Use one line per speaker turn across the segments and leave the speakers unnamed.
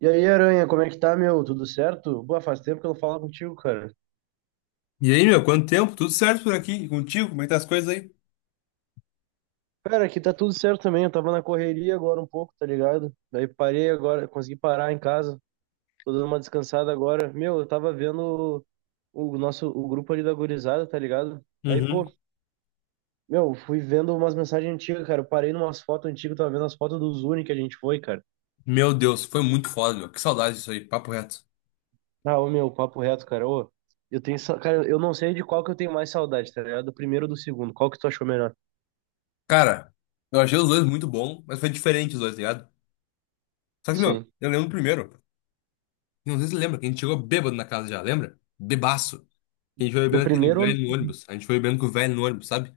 E aí, Aranha, como é que tá, meu? Tudo certo? Boa, faz tempo que eu não falo contigo, cara.
E aí, meu, quanto tempo? Tudo certo por aqui? E contigo? Como é que tá as coisas aí?
Cara, aqui tá tudo certo também. Eu tava na correria agora um pouco, tá ligado? Daí parei agora, consegui parar em casa. Tô dando uma descansada agora. Meu, eu tava vendo o grupo ali da gurizada, tá ligado? Aí,
Uhum.
pô, meu, fui vendo umas mensagens antigas, cara. Eu parei numas fotos antigas, tava vendo as fotos do Zuni que a gente foi, cara.
Meu Deus, foi muito foda, meu. Que saudade disso aí, papo reto.
Ah, ô, meu, papo reto, cara. Ô, eu tenho, cara, eu não sei de qual que eu tenho mais saudade, tá ligado? Do primeiro ou do segundo? Qual que tu achou melhor?
Cara, eu achei os dois muito bom, mas foi diferente os dois, tá ligado? Só que, meu,
Sim.
eu lembro do primeiro. Não sei se você lembra, que a gente chegou bêbado na casa já, lembra? Bebaço. Que a gente foi
Do
bebendo aquele
primeiro
velho no ônibus. A gente foi bebendo com o velho no ônibus, sabe?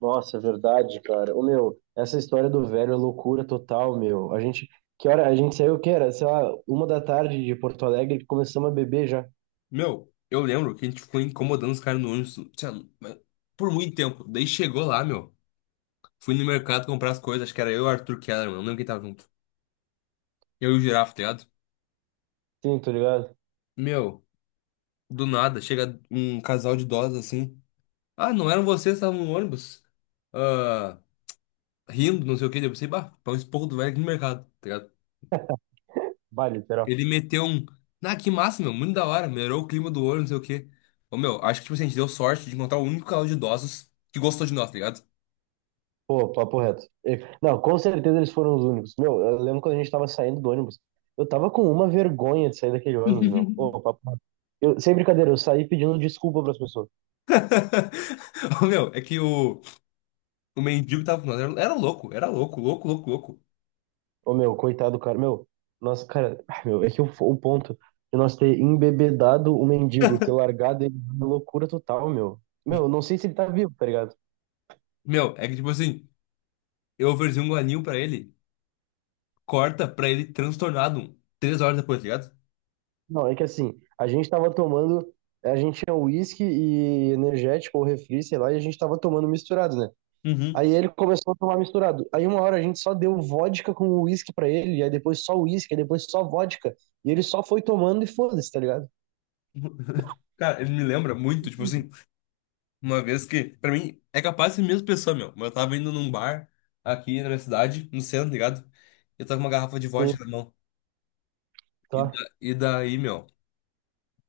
Nossa, é verdade, cara. Ô, meu, essa história do velho é loucura total, meu. A gente, que hora? A gente saiu, que era? Sei lá, 1 da tarde de Porto Alegre, começamos a beber já.
Meu, eu lembro que a gente ficou incomodando os caras no ônibus, sei lá, mas por muito tempo. Daí chegou lá, meu. Fui no mercado comprar as coisas, acho que era eu e o Arthur Kellerman, não lembro quem tava junto. Eu e o Girafa, tá ligado?
Sim, tô ligado?
Meu. Do nada, chega um casal de idosos assim. Ah, não eram vocês, estavam no ônibus. Ah, rindo, não sei o que. Eu pensei, bah, pra um esporro do velho aqui no mercado, tá ligado?
Vale, literal.
Ele meteu um. Ah, que massa, meu, muito da hora. Melhorou o clima do ônibus, não sei o que. Ô, meu, acho que tipo, assim, a gente deu sorte de encontrar o único casal de idosos que gostou de nós, tá ligado?
Pô, papo reto. Não, com certeza eles foram os únicos. Meu, eu lembro quando a gente tava saindo do ônibus. Eu tava com uma vergonha de sair daquele ônibus, meu. Pô, papo reto. Eu, sem brincadeira, eu saí pedindo desculpa pras pessoas.
Ô, meu, é que o mendigo que tava com nós. Era, era louco, louco, louco, louco.
Ô, meu, coitado, cara. Meu, nossa, cara, ah, meu, é que o ponto de nós ter embebedado o mendigo e ter largado ele na loucura total, meu. Meu, eu não sei se ele tá vivo, tá ligado?
Meu, é que tipo assim, eu ofereci um guaninho pra ele, corta pra ele transtornado um, três horas depois, tá ligado?
Não, é que assim, a gente tava tomando, a gente tinha uísque e energético ou refri, sei lá, e a gente tava tomando misturado, né? Aí ele começou a tomar misturado. Aí uma hora a gente só deu vodka com uísque pra ele, aí depois só uísque, aí depois só vodka. E ele só foi tomando e foda-se, tá ligado?
Cara, ele me lembra muito, tipo assim, uma vez que, pra mim, é capaz de ser a mesma pessoa, meu. Mas eu tava indo num bar aqui na minha cidade, no centro, tá ligado? Eu tava com uma garrafa de
Sim,
vodka na mão. E,
tá,
da- e daí, meu,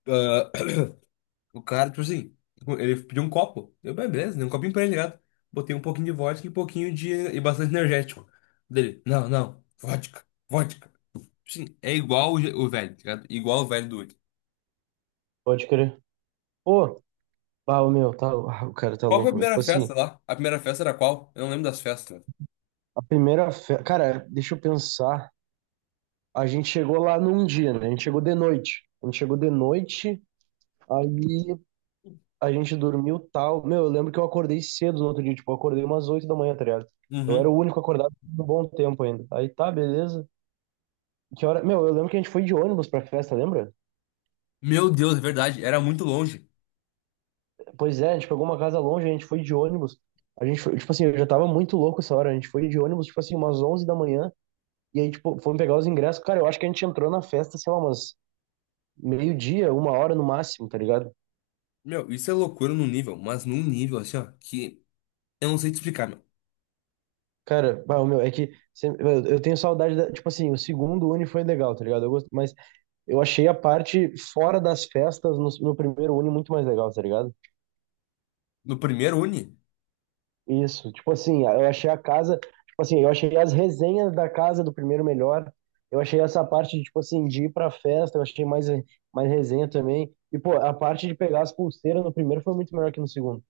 ah, o cara, tipo assim, ele pediu um copo. Eu, "Bem, beleza, dei um copinho pra ele, tá ligado? Botei um pouquinho de vodka e um pouquinho de. E bastante energético. Dele, não, não, vodka, vodka. Sim, é igual o, je- o velho, tá ligado? Igual o velho do Wiki.
pode crer. Pô, ah, o meu, tá, ah, o cara tá
Qual foi a
louco, meu. Tipo
primeira
assim,
festa lá? A primeira festa era qual? Eu não lembro das festas.
a primeira festa. Cara, deixa eu pensar. A gente chegou lá num dia, né? A gente chegou de noite. A gente chegou de noite, aí a gente dormiu tal. Meu, eu lembro que eu acordei cedo no outro dia, tipo, eu acordei umas 8 da manhã, tá ligado? Eu era o
Uhum.
único acordado por um bom tempo ainda. Aí tá, beleza. Que hora? Meu, eu lembro que a gente foi de ônibus pra festa, lembra?
Meu Deus, é verdade, era muito longe.
Pois é, a gente pegou uma casa longe, a gente foi de ônibus. A gente foi, tipo assim, eu já tava muito louco essa hora. A gente foi de ônibus, tipo assim, umas 11 da manhã. E aí, tipo, fomos pegar os ingressos. Cara, eu acho que a gente entrou na festa, sei lá, umas meio-dia, 1 hora no máximo, tá ligado?
Meu, isso é loucura num nível, mas num nível assim, ó, que eu não sei te explicar, meu.
Cara, bah, o meu, é que eu tenho saudade da, tipo assim, o segundo Uni foi legal, tá ligado? Eu gosto, mas eu achei a parte fora das festas no, primeiro Uni muito mais legal, tá ligado?
No primeiro uni?
Isso, tipo assim, eu achei a casa, tipo assim, eu achei as resenhas da casa do primeiro melhor. Eu achei essa parte de, tipo assim, de ir pra festa, eu achei mais, resenha também. E, pô, a parte de pegar as pulseiras no primeiro foi muito melhor que no segundo.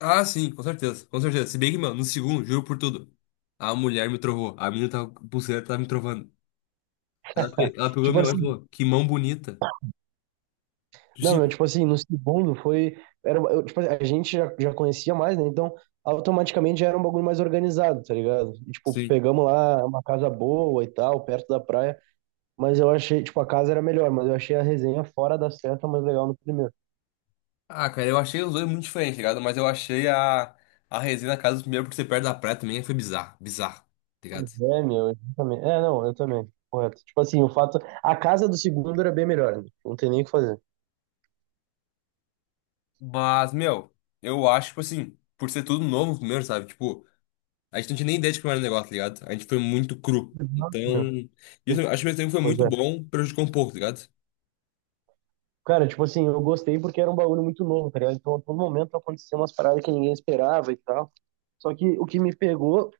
Ah, sim, com certeza, com certeza. Se bem que, meu, no segundo, juro por tudo, a mulher me trovou, a menina tava, com pulseira tava me trovando. Ela, pe- ela pegou
Tipo
minha mão e
assim,
falou, que mão bonita.
não, meu,
Sim,
tipo assim, no segundo foi. Era, eu, tipo, a gente já, conhecia mais, né? Então, automaticamente já era um bagulho mais organizado, tá ligado? E, tipo,
sim.
pegamos lá uma casa boa e tal, perto da praia. Mas eu achei, tipo, a casa era melhor, mas eu achei a resenha fora da certa mais legal no primeiro.
Ah, cara, eu achei os dois muito diferentes, tá ligado? Mas eu achei a resenha na casa do primeiro por ser perto da praia também foi bizarro, bizarro, tá
Pois
ligado?
é, meu, eu também. É, não, eu também. Correto. Tipo assim, o fato. A casa do segundo era bem melhor, né? Não tem nem o que fazer.
Mas, meu, eu acho, tipo assim, por ser tudo novo primeiro, sabe? Tipo. A gente não tinha nem ideia de como era o negócio, tá ligado? A gente foi muito cru.
Exato,
Então,
meu.
isso, acho que mesmo tempo foi
Pois
muito
é.
bom, prejudicou um pouco, tá ligado?
Cara, tipo assim, eu gostei porque era um bagulho muito novo, tá ligado? Então, a todo momento acontecia umas paradas que ninguém esperava e tal. Só que o que me pegou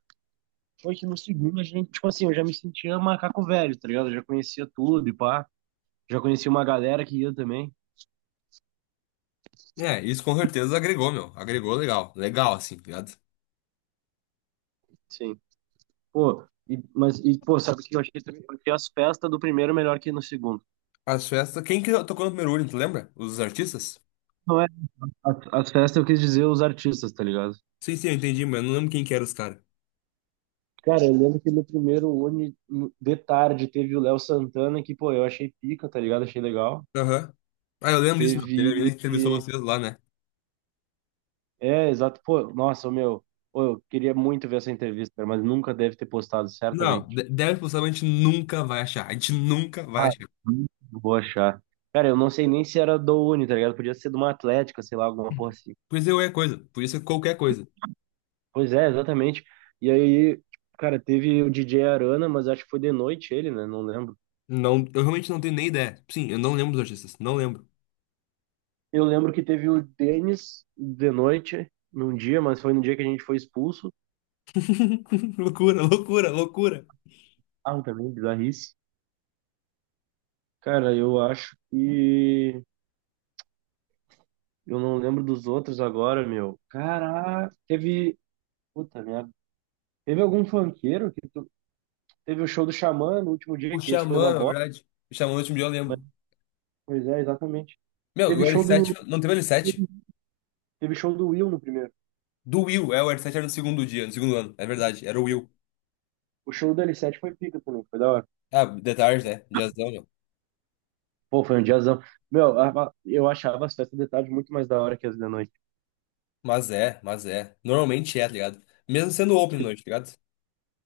foi que no segundo a gente, tipo assim, eu já me sentia macaco velho, tá ligado? Eu já conhecia tudo e pá. Já conhecia uma galera que ia também.
É, isso com certeza agregou, meu. Agregou legal. Legal, assim, tá ligado?
Sim. Pô, e, mas, e, pô, sabe o que eu achei também? Eu achei as festas do primeiro melhor que no segundo.
As festas. Quem que tocou no primeiro Urno, tu lembra? Os artistas?
Não é? As festas eu quis dizer os artistas, tá ligado?
Sim, sim, eu entendi, mas eu não lembro quem que eram os caras.
Cara, eu lembro que no primeiro Uni, de tarde, teve o Léo Santana, que, pô, eu achei pica, tá ligado? Achei legal.
Aham. Ah, eu lembro disso, meu. Teve
Teve.
alguém que entrevistou vocês lá, né?
É, exato. Pô, nossa, meu. Pô, eu queria muito ver essa entrevista, cara, mas nunca deve ter postado,
Não,
certamente.
de- 10% a gente nunca vai achar. A gente nunca vai
Ah,
achar.
hum, vou achar. Cara, eu não sei nem se era do Uni, tá ligado? Podia ser de uma Atlética, sei lá, alguma porra assim.
Podia ser qualquer coisa. Podia ser qualquer coisa.
Pois é, exatamente. E aí, cara, teve o DJ Arana, mas acho que foi de noite ele, né? Não lembro.
Não, eu realmente não tenho nem ideia. Sim, eu não lembro dos artistas. Não lembro.
Eu lembro que teve o Denis de noite, num dia, mas foi no dia que a gente foi expulso.
Loucura, loucura, loucura.
Ah, também, bizarrice. Cara, eu acho que. Eu não lembro dos outros agora, meu. Caraca, teve. Puta merda. Teve algum funkeiro que teve o show do Xamã no último
O
dia, que esse foi uma
Xamã, na
bosta,
verdade. O Xamã no último dia eu
né?
lembro.
Pois é, exatamente.
Meu,
Teve
o
show
L7,
do.
não teve L7?
Teve show do Will no primeiro.
Do Will, é, o L7 era no segundo dia, no segundo ano, é verdade, era o Will.
O show do L7 foi pica também, foi da hora.
Ah, de. Né? Diazão, meu.
Pô, foi um diazão. Meu, eu achava as festas de tarde muito mais da hora que as de noite.
Mas é, mas é. Normalmente é, tá ligado? Mesmo sendo open noite, tá ligado?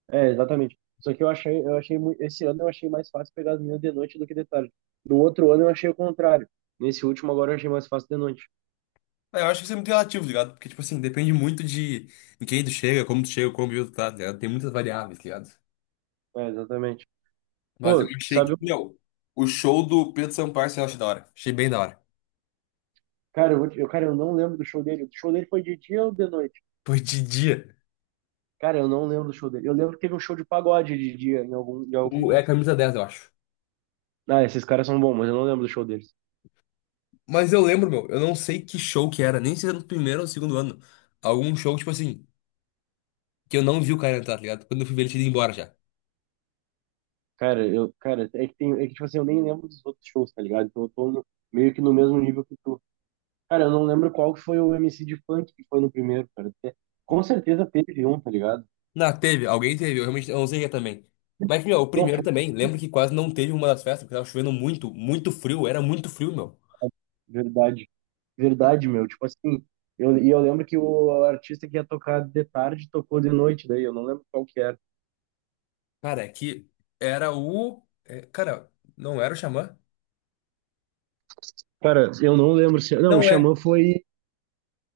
É, exatamente. Só que eu achei, esse ano eu achei mais fácil pegar as minhas de noite do que de tarde. No outro ano eu achei o contrário. Nesse último agora eu achei mais fácil de noite.
É, eu acho que isso é muito relativo, tá ligado? Porque, tipo assim, depende muito de em quem tu chega, como tu chega, como tu tá, tá ligado? Tem muitas variáveis, tá ligado?
É, exatamente.
Mas eu
Pô,
achei que, meu, o show do Pedro Sampaio eu achei da hora. Achei bem da hora.
Cara, eu, cara, eu não lembro do show dele. O show dele foi de dia ou de noite?
Foi de dia.
Cara, eu não lembro do show dele. Eu lembro que teve um show de pagode de dia, em algum
O- É
dos
a
dias.
camisa 10 eu acho.
Ah, esses caras são bons, mas eu não lembro do show deles.
Mas eu lembro, meu, eu não sei que show que era, nem se era no primeiro ou no segundo ano. Algum show, tipo assim, que eu não vi o cara entrar, tá ligado? Quando eu fui ver ele tinha ido embora já.
Cara, eu, cara, é que tem, é que, tipo assim, eu nem lembro dos outros shows, tá ligado? Então eu tô meio que no mesmo nível que tu. Cara, eu não lembro qual que foi o MC de funk que foi no primeiro, cara. Com certeza teve um, tá ligado?
Não, teve, alguém teve, eu realmente eu não sei quem é também. Mas, meu, o
Não
primeiro
foi,
também, lembro que quase não teve uma das festas, porque tava chovendo muito, muito frio, era muito frio, meu.
verdade. Verdade, meu. Tipo assim, e eu lembro que o artista que ia tocar de tarde tocou de noite, daí eu não lembro qual que era.
Cara, é que era o. É, cara, não era o Xamã?
Cara, eu não lembro se. Não, o
Não é.
Xamã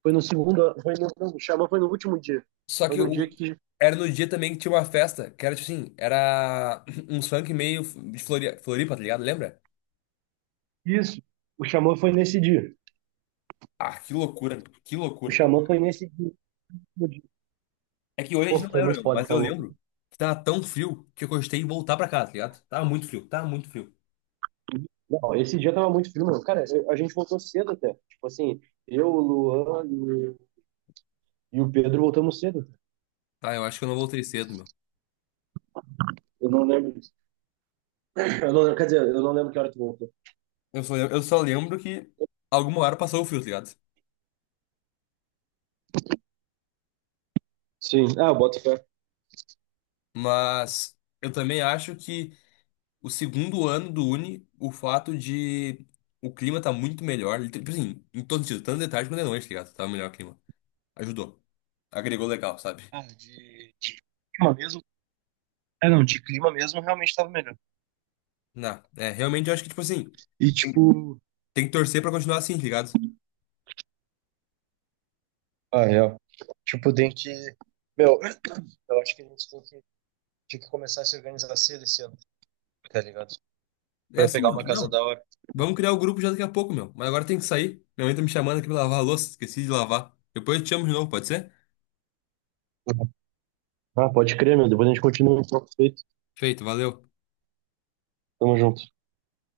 foi no segundo. Foi no, não, o Xamã foi no último dia.
Só
Foi
que
no
o.
dia que.
Era no dia também que tinha uma festa, que era tipo assim, era um funk meio de Flori- Floripa, tá ligado? Lembra?
Isso. O Xamã foi nesse dia.
Ah, que loucura, que
O
loucura.
Xamã foi nesse dia. No dia.
É que hoje a
Pô,
gente não
foi
lembra,
muito
meu,
foda,
mas
tá
eu
louco.
lembro que tava tão frio que eu gostei de voltar pra casa, tá ligado? Tava muito frio, tava muito frio.
Não, esse dia tava muito frio, mano. Cara, a gente voltou cedo até. Tipo assim, eu, o Luan e o Pedro voltamos cedo.
Ah, eu acho que eu não voltei cedo, meu.
Eu não lembro. Eu não lembro, quer dizer, eu não lembro que hora tu voltou.
Eu só lembro que alguma hora passou o frio, tá ligado?
Sim. Ah, eu boto fé.
Mas eu também acho que o segundo ano do Uni, o fato de o clima tá muito melhor, liter- tipo assim, em todo sentido, tanto de tarde quanto de noite, tá ligado? Tá melhor o clima. Ajudou. Agregou legal, sabe?
Clima mesmo. É, não, de clima mesmo realmente tava melhor.
Não, é, realmente eu acho que, tipo assim,
E
tem
tipo.
tem que torcer pra continuar assim, tá ligado?
Ah, real. Tipo, tem que. Meu, eu acho que a gente tem que, tinha que começar a se organizar cedo esse ano, tá ligado?
É
Pra
assim,
pegar
meu.
uma casa
Não,
da hora.
vamos criar o grupo já daqui a pouco, meu. Mas agora tem que sair. Minha mãe tá me chamando aqui pra lavar a louça. Esqueci de lavar. Depois eu te chamo de novo, pode ser?
Ah, pode crer, meu. Depois a gente continua o papo feito.
Feito, valeu.
Tamo junto.